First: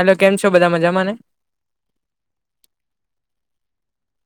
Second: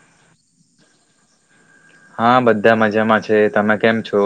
Hello કેમ છો, બધા મજામાંને હા, બધા મજામાં છે, તમે કેમ છો.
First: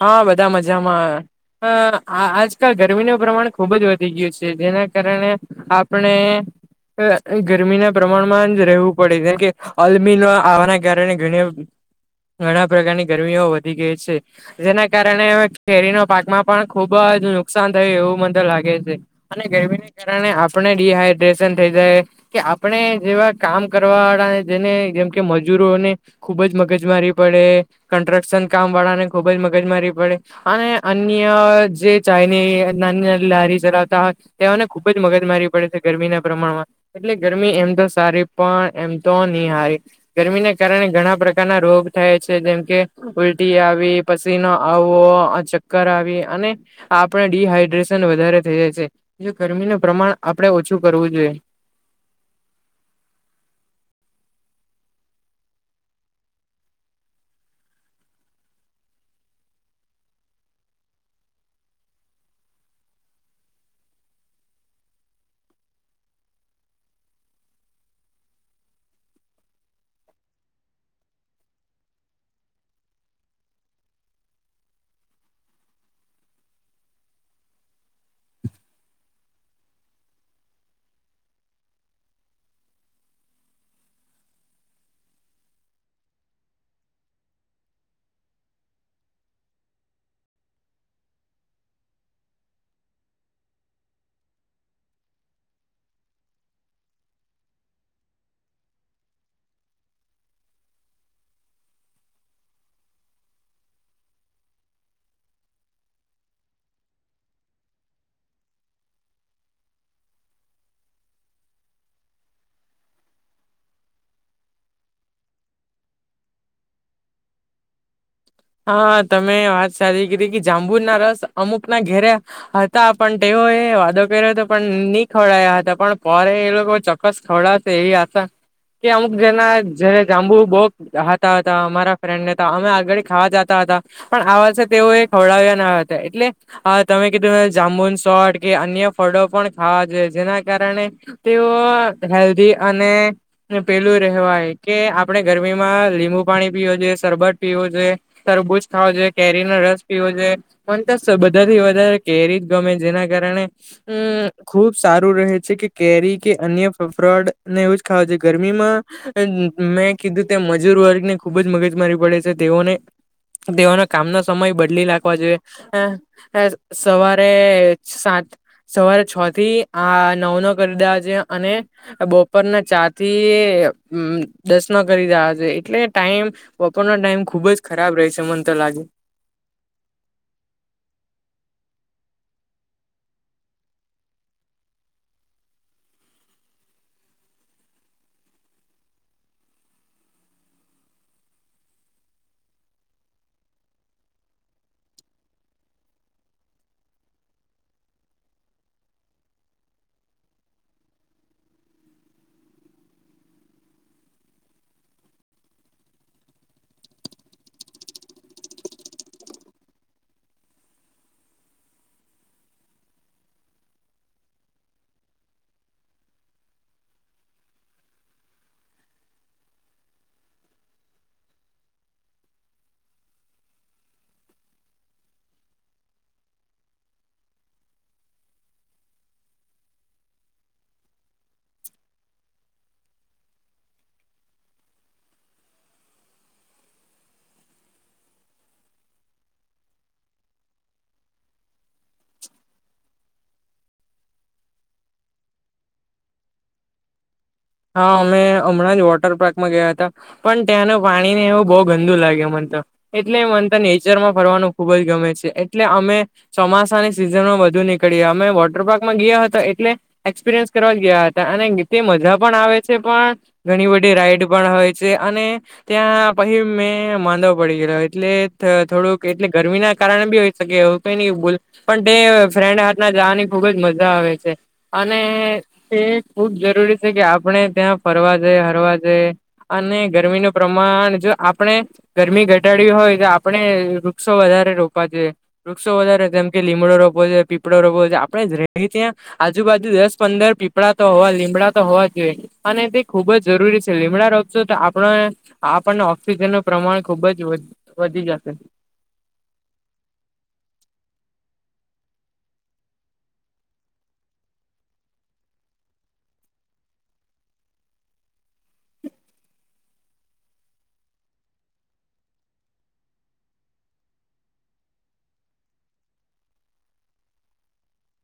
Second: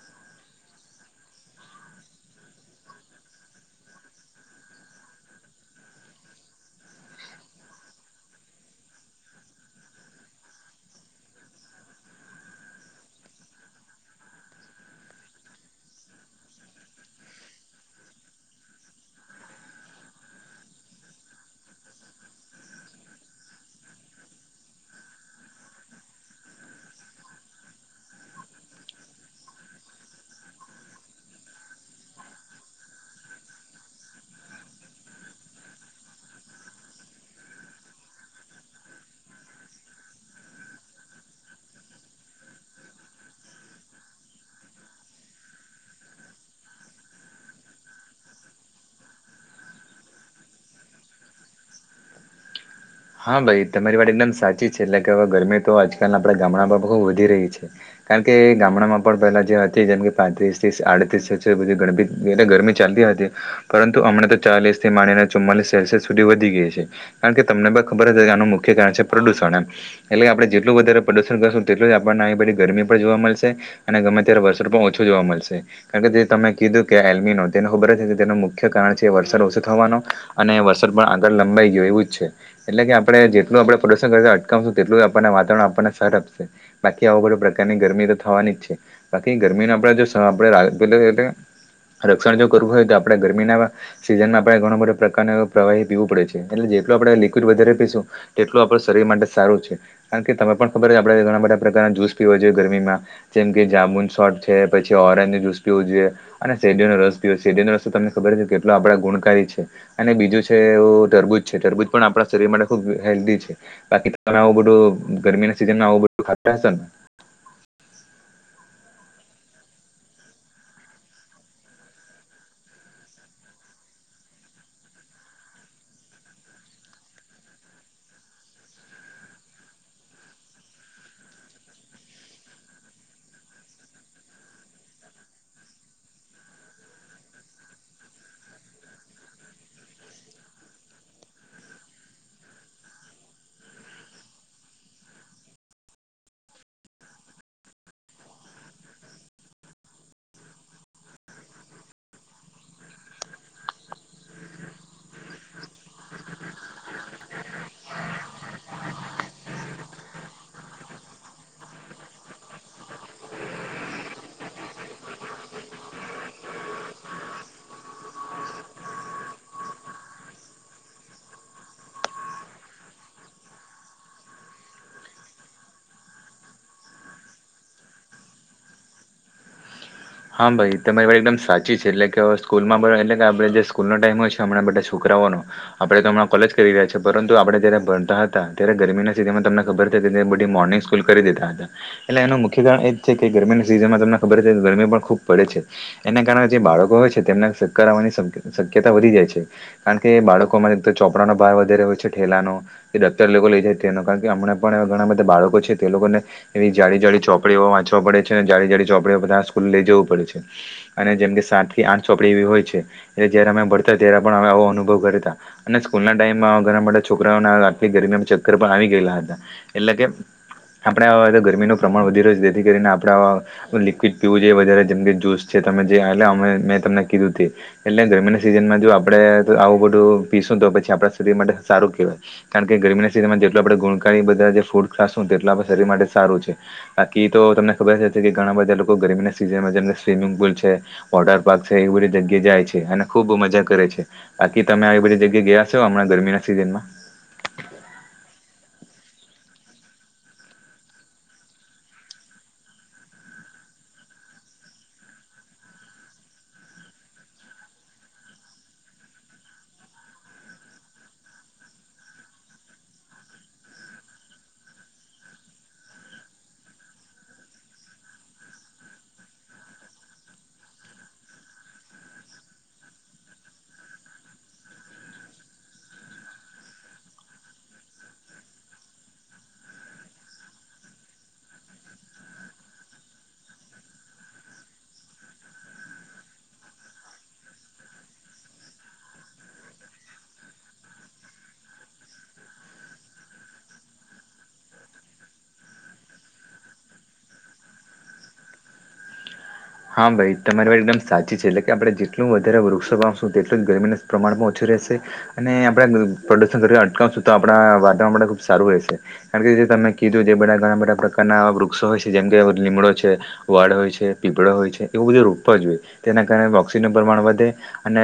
હા, બધા મજામા અ આજકાલ ગરમીનું પ્રમાણ ખુબજ વધી ગયું છે, જેના કારણે આપણે ગરમીના પ્રમાણમાં જ રહેવું પડે જેમ, કે અલમી આવવાના કારણે ઘણી. ઘણા પ્રકારની ગરમીઓ વધી ગઈ છે. જેના કારણે કેરીનો પાકમાં પણ ખુબ જ નુકસાન થયું એવું મને લાગે છે. અને ગરમીને, કારણે આપણે ડીહાઈડ્રેશન થઈ, જાય કે આપણે જેવા કામ કરવા વાળા જેને જેમ, કે મજૂરોને ખુબજ મગજ મારી પડે કન્સ્ટ્રક્શન કામ વાળાને ખુબજ મગજ મારી પડે અને અન્ય જે ચાઈની. નાની, નાની લારી ચલાવતા તેઓને ખુબજ મગજ મારી પડે છે, ગરમીના પ્રમાણમાં એટલે ગરમી એમ તો સારી પણ એમ તો હારી ગરમીને કારણે ઘણા પ્રકારના રોગ થાય છે, જેમકે ઉલટી આવી પસીનો આવો ચક્કર આવી અને આપડ ડીહાઈડ્રેશન વધારે થઈ જાય છે. ગરમીનું પ્રમાણ આપણેે ઓછુ, કરવું જોઈએ હા, ભાઈ તમારી વાત એકદમ સાચી છે. એટલે કે હવે ગરમી તો આજકાલ આપણે ગામડામાં બહુ વધી રહી છે. કારણ કે, ગામડામાં પણ પેલા જે હતી. જેમ કે પાંત્રીસ્રીસ આડત્રીસધી ગણીી એટલે ગરમી ચાલ હતી, પરંતુ હમણા, તો ચાલીસ થી માનીને ચુમ્માલીસ સેલ્સિયસ સુધી વધી ગઈ છે, કારણ કે તમને ખબર આનું મુખ્ય કારણ છે, પ્રદુષણ એમ એટલે આપણે જેટલું વધારે પ્રદુષણ કરશું તેટલું જ આપણનેધી ગરમી જોવા મળશે અને ગમે, ત્યારે વર્ષો પણ ઓછું જોવા મળશે કારણ કે જે તમે કીધું કે એમી ન તેબ. તે મુખ્ય કારણ છે, વરસાદ ઓછો થવાનો અને વરસાદ પણ આગળ લંબાઈ ગયો એવુજ છે. એટલે કે આપણે, જેટલું આપણે પ્રદુષણ કરતા અટકાવશુ, તેટલું આપણને વાતાવરણ આપણને સર આપશે બાકી આવો બધો પ્રકાર ની ગરમી તો થવાની જ છે, બાકી ગરમી ન આપણેે જો આપ એ રક્ષણ જો કરવું હોય, તો આપડણે ગરમીના સીઝનમાં આપણે ઘણો બધા પ્રકાર પ્રવાહી પીવું પડે છે, એટલે જેટ તો, આપણે વધ પીશુ તેટુ આપ શરીર માટે સારું છે, કારણ કે ત પણ ખબર આપણે ઘણા બધા પ્રકારના જસ પીવા ગરમીમા જેમ કે જાામુન સોફ છે, પછી ઓરેન્જ જ્યુસ પીવુ જોઈએ અને સેડયોનો રસ પીવ રસ્ તમને ખબર કેટલો આપડા ગુણકારી છે, અને બીજું છેું તરબૂજ છે, તરબૂ પણ આપણા શરીર માટે ખુબ હેલ્ધી છે, બાકી તમે આવું બધું ગરમીના સીઝનમાં આવુ બધુ ખાહશેો, ને હા, તમે વાત સાચી કરી કે જાબુર ના રસ અમુકના ઘેર્યા હતા, પણ તેઓ હ, વાદો કર્યો હતો પણ નહી. ખવડયા હતા પણ પર એ લોકો ચોક્કસ ખવડાશે એવી આશા કે અમુક જેના જ જાંબુ બો હતા, હતા અમારા ફ્રેન્ડ ને હતા, અમે આગળ ખાવા જતા હતા, પણ આ વર્ષે તેઓ એ ખવડાવ્યા ના હતા એટલે તમે કીધું જાંબુ. ચોટ કે અન્ય ફળો પણ ખાવા જોઈએ, જેના કારણે તેઓ હેલ્ધી અને પેલું રવાય કે આપડણે ગરમીમા લીબુ પાણી પીવું જોઈએ, શ સરબત પીવો જોઈએ તરબૂજ થો જોઈએ કેરીનોો રસ પીવો જોઈએ, મને તસ બધા થી. વધારે કેરી જ ગમે જેના ખુબ સારું રહે છે, કે કેરી કે અન્ય ફ્રોડ ને એવું ખ ગરમીમાં મેં કીધુ તે મજૂર વર્ગને ખુબજ મગજ મારી પડે છે, તેઓને દેવાના કામનો સમય બદલી નાખવા જોઈએ, હ સવારે સાત સવારે છ, થી આ નવ ન કરી દા છે, અને બપોરના ચાર થી દશન કરી રહ્યા છે. એટલે ટાઈમ વપોરનો ટાઈમ ખુબ જ ખરાબ રહેહી છે, મન તો લાગે હા ભાઈ તમારી વા એકદમ સાચી છે એટલે કે સ્કૂલમાં એટલે કે આપણે જે સ્કૂલનોો ટાઈમ હોય છે હમણાંધા છોકરા આપ હમણાં કોલેજ કરી રહ્યાી પરંતુ આપણે જયારે ભણતા હતા ત્યારે ગરમી ના સિઝનમાં તમને ખબર બ મોર્નિંગ સ્કૂલ કરી દીતા હતા એટલે એનું મુખ્ય કારણ એ જ છે કે ગરમીની સિઝનમાં તમને ખબર છે ગરમી પણ ખૂબ પડે છે એના કારણે જે બાળકો હોય છે તેમને શક્કર આવવાની શક્યતા વધી જાય છે કારણ કે બાળકોમાંને ચોપડાનો ભાવ વધારે હોય છે થેલાનો ડક્ટર લોકો લઇ જાય તેનો કારણ કે હમણા પણ ઘણા બાળકો છે તે લોકો ને એવી જાડી જાડી ચોપડીઓવા વાંચવા પડે છે અને જાડી જાડી ચોપડીઓ સ્કૂલ લઈ વું પડે અને જેમ કે સાત થી આઠ ચોપડી એવી હોય છે એટલે જારે અમે ભણતા ત્યારે પણ એવો અનુ અનુભવ કરતા અને સ્કૂલ ના ટાઈમ મા ઘણા બધા છોકરાઓ ને આટલી ગરમીમાં ચક્કર પણ આવી ગયેલા હતા એટલે એટલે કે આપણે ગરમી ન પ્રમાણ વધી રહ્યું છે જેથી કરીને આપણે લિક્વિડ પીવું જોઈએ વધારે જેમ કે જુસ છે તમે જે અ મેં તમને કીધું એટલે ગરમી ના સિઝનમાં જો આપડે આવું પીસ તો પછી આપણા શરીર માટે સારું કેહેવાય કારણ કે ગરમના સિઝનમાં જેટલું આપણે ગુણકારી બધા ફૂડ ફ્રૂટ ખાસું તેટલા આપણા શરીર માટે સારું છે બાકી તો તમને ખબર જ છે ઘણા બધા લોકો ગરમીના સિજ઼ જેન મા જેમને સ્વિમિંગ પુલ છે વોટર પાર્ક છે એવી બધી જગ્યા જાય છે અને ખુબ મજા કરે છે બાકી તમે આવી બધી જગ્યા ગયા છો હમણાં ગરમીના સિઝન માં હા અમે હમણાં જ વોટર પાર્કમાં ગયા હતા પણ ત્યાંનું પાણી ને એવું બહુ ગંદુ લાગ્યું મને એટલે મન તો નેચર માં ફરવાનું ખુબ જ ગમે છે એટલે અમે ચોમાસાની સિઝનમાં નીકળયા અમે વોટર પાર્કમાં ગયા હતા એટલે એક્સપિરયન્સ કરવા ગયા હતા અને તે મજા પણ આવે છે પણ ઘણી બધી રાઈડ પણ હોય છે અને ત્યાં પછી મે પડી ગેલા એટલે થોડુંક એટલે ગરમી ના કારણે બી હો શકે એવું કાયની [unintelligible] ફ્રેન્ડ હાથના જવાની ખુબ જ મજા આવે છે અને તે ખૂબ જરૂરી છે કે આપણે ત્યાં ફરવા જાય હરવા જાય અને ગરમીનું પ્રમાણ જો આપણે ગરમી ઘટાડ હોય તો આપણે વૃક્ષો વધારે રોપવા જોઈએ વૃક્ષો વધારે જેમ કે લીમડો રોપવો જોયે પીપળો રપવો જોયે આપડે જ્યાં રહીયે છે ત્યાં આજુબાજુ દસ પંદર પીપળા તો હવા લીમડા તો હોવા જોઈ અને તે ખુબ જ જરૂરી છે લીમડા રોપ સો તો આપ આપણને ઓક્સિજન નુ પ્રમાણ ખુબ જ વધ વધી જશે હા ભાઈ તમારી વાત એકદમ સાચી છે એટલે કે આપડણે જેટલું વધારે વૃક્ષો વાવશું તેટલું જ ગરમીના પ્રમાણમાં ઓછું અને આપડા પ્રદુશન અટકાવશું તો આપણા વાતાવરણ માટે ખુબ સારું રહેશે કારણ કે તમે કીધું જે બધા ઘણા બધા પ્રકારનાવા વૃક્ષો હોય છે જેમ કે લીમડો છે વડ હોય છે પીપડો હો છે એવ બધુ રોપવા જોઈ તેના કારણે ઓક્સિનું પ્રમાણ વધે અને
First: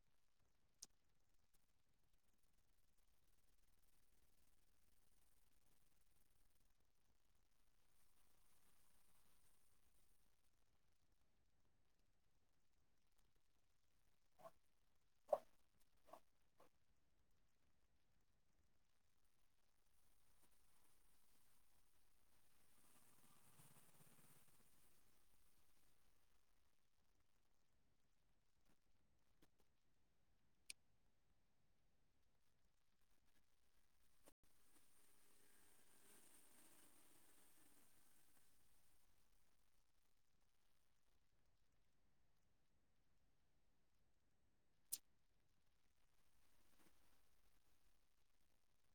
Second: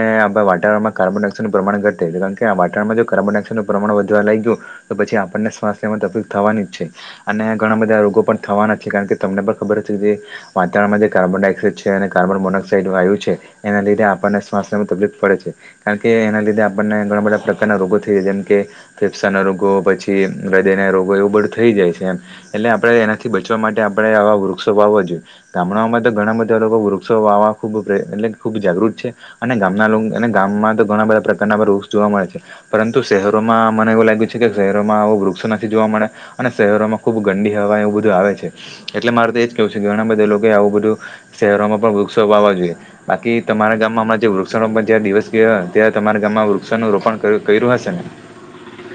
વાતાવણમાં કાર્બન ડાયોક્સાઇડ પ્રમાણ ઘટ કાર કે આ વાટણમાં કાર્બન ડાયોક્સાઇડ પ્રમાણ વધવા લાગયો તો પછી આપને શ્વાશ લેવામાં તકલીફ થવાની છે અને ઘણા બધા રોગો પણ થવાના છે કારણ કે તમને પણ ખબર કે જે વાતાવરણમાં કાર્બન ડાયક્સાઇડ છે અને કાર્બન મોનોક્સાઇડ વાયુ છે એના લીધે આપણને સ્વાસ્થ્યમાં તકલીફ પડે છે કારણ કે એના લીધે આપણને ઘણા બધા પ્રકારના રોગો થઈ જેમ કે ફેફસા ના રોગો પછી હૃદય ના રોગો બળ થઈ જાય છે એમ એટલે આપણે એનાથી બચવા માટે આપણે આવા વૃક્ષો વાવવા જોઈએ ગામડામાં ઘણા બધા લોકો વૃક્ષો વાવા ખુબ પ્રય એટલે ખુબ જાગૃત છે અને ગામના ગામમાં તો ઘણા બધા પ્રકારના વૃક્ષ જોવા મળે છે પરંતુ શહેરોમાં મને એવું લાગ્યું છે કે શહેરોમાં આવો વૃક્ષો નથી જોવા મળે અને શહેરોમાં ખુબ ગંડી હવા એવું બધું આવે છે એટલે મારે તો એજ કેવું છે કે ઘણા બધા લોકો આવું બધું શહેરોમાં પણ વૃક્ષો વાવા જોઈએ બાકી તમારા ગામમાં હમણાં જે વૃક્ષોરોપણ દિવસ ગયો ત તમારા ગામમાં વૃક્ષનું રોપણ કર્યું હશે ને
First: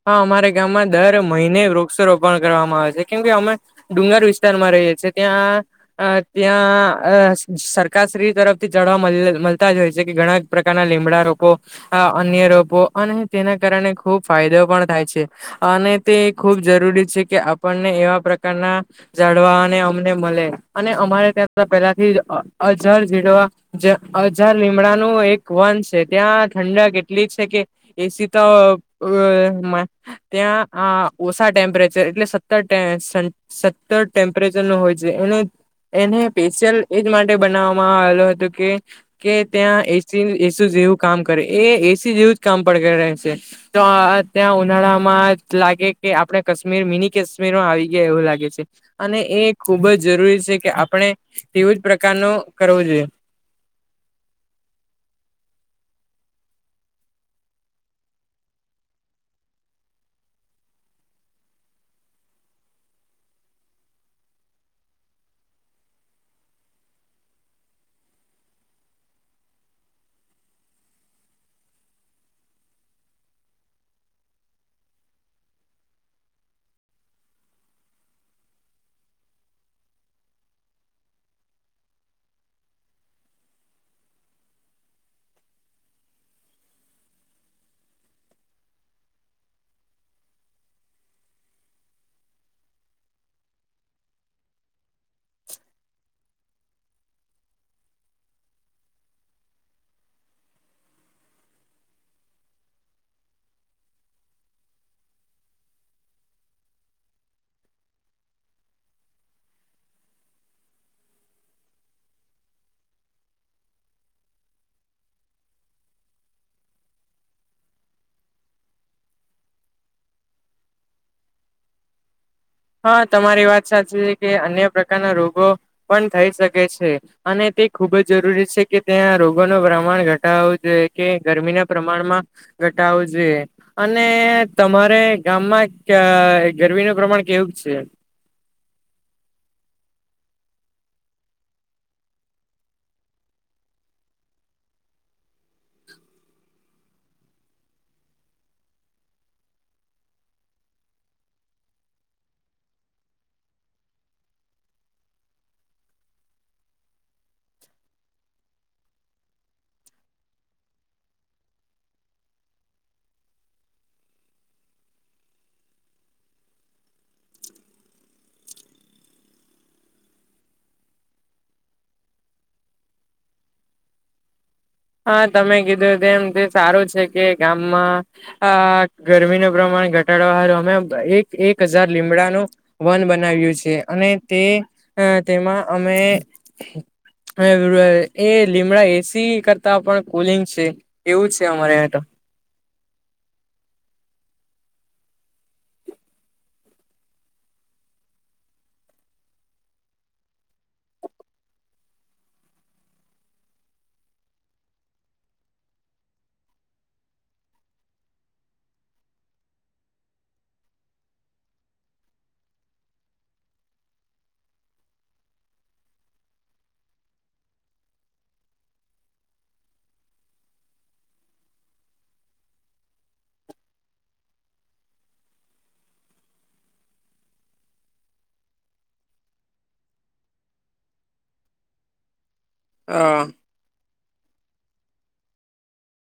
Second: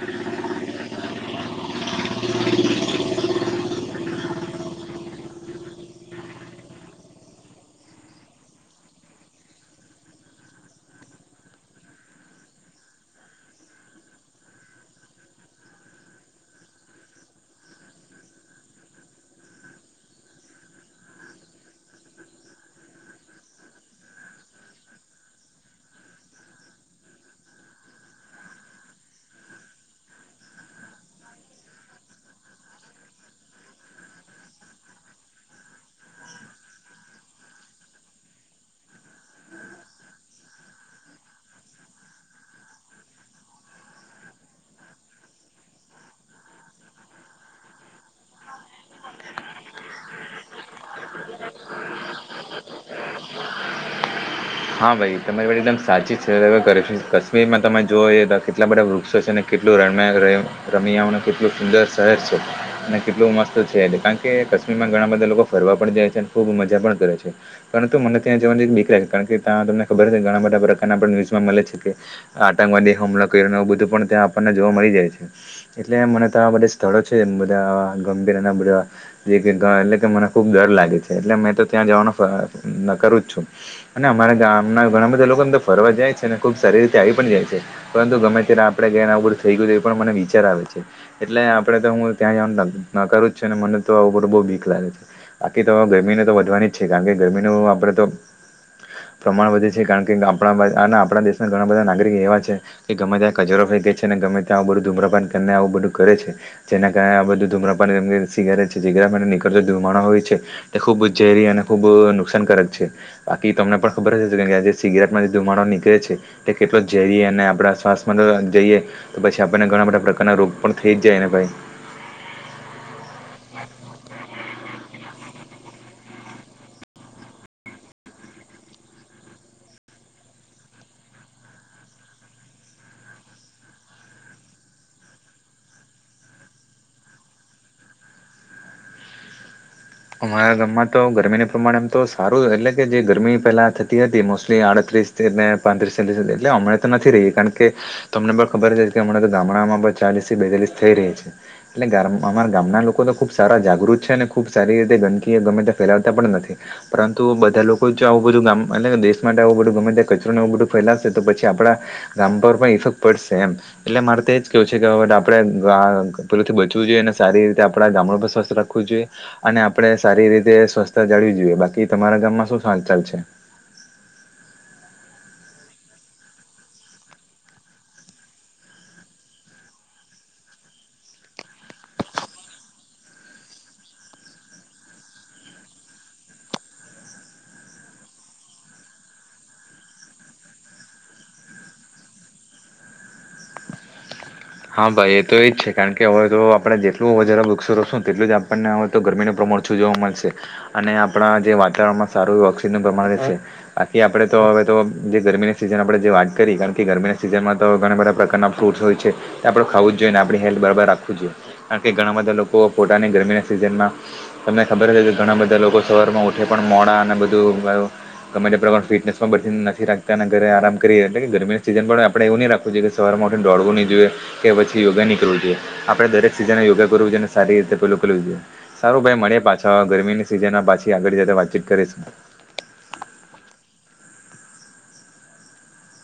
હા અમારા ગામમાં દર મહિને વૃક્ષારોપણ કરવામાં આવે છે કેમ કે અમે ડુંગર વિસ્તારમાં રહીએ છે ત્યાં ત્યાં સરકારશ્રી તરફથી ચાવ મળતા જ હોય છે કે ઘણા પ્રકારના લીમડા રોપો અન્ય રોપો અને તેના કારણે ખુબ ફાયદો થાય છે અને તે ખૂબ જરૂરી છે કે આપણને એવા પ્રકારના જાળવા અને અમને મળે અને અમારે ત્યાં પેલાથી અજાર [unintelligible] લીમડાનું એક વન છે ત્યાં ઠંડક એટલી છે કે એસી તો વ ત્યાં આ ઓછા ટેમ્પરેચર એટલે સત્તર સત્તર ટેમ્પરેચર હોય છે એને એને સ્પેશિયલ એજ માટે બનાવવામાં આવેલો હતો કે કે ત્યાં એસી એસ જેવું કામ કરે એ એસી જેવું જ કામ પડ રહે છે તો ત્યાં ઉનાળા માં લાગે કે આપડે કાશ્મીર મિની કાશ્મીરમાં આવી ગયા એવું લાગે છે અને એ ખુબ જ જરૂરી છે કે આપણે તેવું જ પ્રકારનો કરવો જોઈએ. [inaudible] હા ભઈ તમારી વાત એકદમ સાચી છે કરશ કશ્મીરમાં તમે જોઈ કેટલા બધા વૃક્ષો છે. કેટલું રયમ રમ્યાનું કેટલું સુંદર શહેર છે અને કેટલું મસ્ત છે એ કારણ કે માં ઘણા બધા લોકો ફરવા પણ જાય છે અને ખુબ મજા પણ કરે છે પરંતુ મને ત્યાં જવાની બીક લાગે કારણ કે ત્યા તમને ખબર છે ઘણા બધા પ્રકારના ન્યુઝમાં મળે છે કે આતંકવાદી હુમલો કર્યો ને એવું બધું પણ ત્યાંને જોવા મળી જાય છે એટલે મને તો આ બધા સ્થળો છે બધા ગંભીર ના બધા એટલે કે મને ખુબ ડર લાગે છે એટલે મેં તો ત્યાં જવાનો નકારું જ છું. ને અમારા ગામ ના ઘણા બધા લોકો એમ તો ફરવા જાય છે ને ખુબ સારી રીતે આવી પણ જાય છે પરંતુ ગમે ત્યારે આપડે ને આવું બધું થઈ ગયું એ પણ મને વિચાર આવે છે એટલે આપડે તો હું ત્યાં જવાનું નકારું છું ને મને તો આવું બધું બો બીક લાગે છે બાકી તો ગરમીને તો વધવાની જ છે કારણ કે ગરમીનું આપડે તો [inaudible] પ્રમાણ વધે છે કારણ કે આપણા આપણા દેશના ઘણા બધા નાગરિક એવા છે કે ગમે ત્યાં કચરો ફેકે છે ને ગમે ત્યા બધું ધૂમ્પાન કરને આવું બધું કરે છે જેના કારણે આ બધું ધૂમ્રપાન અને શીગારેટ છે જે નીકડતો ધૂમાડો હોય છે તે ખૂબ ઝેરી અને ખૂબ નુકસાનકારક છે. બાકી તમને પણ ખબર જ કે કે આ જે સિગરેટમાં જે ધુમાડો નીકળે છે તે કેટલો ઝેરી અને આપણા શ્વાસમાં જઈએ તો પછી આપણને ઘણા બધા પ્રકારના રોગ પણ થઈ જ જાય ને ભાઈ હા તમારી વાત સાચી છે કે અન્ય પ્રકારના રોગો પણ થઈ શકે છે અને તે ખુબ જ જરૂરી છે કે તેના રોગો નું પ્રમાણ ઘટાડવું જોઈ જોયે કે ગરમીના પ્રમાણમાં ઘટાવુ જોઈએ અને તમારે ગામમાં કે ગરમીનું પ્રમાણ કેવુંક છે? અમારા ગામમાં તો ગરમીનું પ્રમાણ આમ તો સારું એટલે કે જે ગરમી પહેલા થતી હતી મોસ્ટલી આડત્રીસ પાંત્રીસ તેત્રીસ એટલે હમણા તો નથી રહી કારણ કે તમને ખબર જ હતી કે હમણાં તો ગામડામાં ચાલીસથી બેતાલીસ થઈ રહી છે એટલે અમારા ગામના લોકો તો ખુબ સારા જાગૃત છે અને ખુબ સારી રીતે ગંદકી ગમે તે ફેલાવતા પણ નથી પરંતુ બધા લોકો જો આવું બધું ગામ એટલે દેશ માટે આવ ગમે ત્યાં કચરોને એવું બધું ફેલાવશે તો પછી આપડા ગામ પર પણ ઇફેક્ટ પડશે એમ એટલે મારે તો એ જ કેવું છે કે આપડે અ પેલુંથી બચવું જોઈએ અને સારી રીતે આપડા ગામ ને પણ સ્વસ્થ રાખવું જોઈએ. અને આપડે સારી રીતે સ્વછતા જાળવી જોઈએ. બાકી તમારા ગામમાં શું હાલચાલ છે? [inaudible] તમે કીધું તેમ તે સારું છે કે ગામમાં અ ગરમીનું પ્રમાણ ઘટાડ ઘટાડવા એક એક હજાર લીમડાનું વન બનાવ્યું છે અને તે તેમાં અમે એ લીમડા એસી કરતા પણ કુલિંગ છે એવું છે અમારે અયા તો હા ભાઈ એ તો એજ છે કારણ કે હવે તો આપણેે જેટલું વધારે વૃક્ષો રોપશું તેટલું જ આપણને હવે તો ગરમીનો પ્રમા મળતું જોવા મળશે અને આપણા જે વાતાવરણમાં સારું ઓક્સીજન પ્રમાણ રેય છે બાકી આપડે તો હવે તો જે ગરમીની સિઝન આપણે જે વાત કરી કારણ કે ગરમીની સિઝનમાં તો ઘણા બધા પ્રકારના ફ્રૂટસ હોય છે. તો આપણું ખાવું જ જોઈએ અને આપણી હેલ્થ બરાબર રાખવું જ જોઈએ કારણ કે ઘણા બધા લોકો પોતાને ગરમીના સિઝનમાં તમને ખબર જ હોય કે ઘણા બધા લોકો સવાર માં ઉઠે પણ મોડા અને બધું ગમે તે પ્રમાણે ફિટનેસમાં બતી નથી રાખતાના ઘરે આરામ કરીએ એટલે ગરમીની સિઝન પણ આપણે એવું ની રાખવુ જોઈએ કે સવારમાં દોડવું ની જોઈએ. કે પછી યોગા ની કરવુ જોઈએ આપડે દરેક સીઝન યોગા કરવું જોઈએ અને સારી રીતે પેલું કરવુ જોઈએ સારું ભાઈ મળયે. પાછા ગરમીની સિઝન પાછી આગળ જતા વાતચીત કરીશું. હા.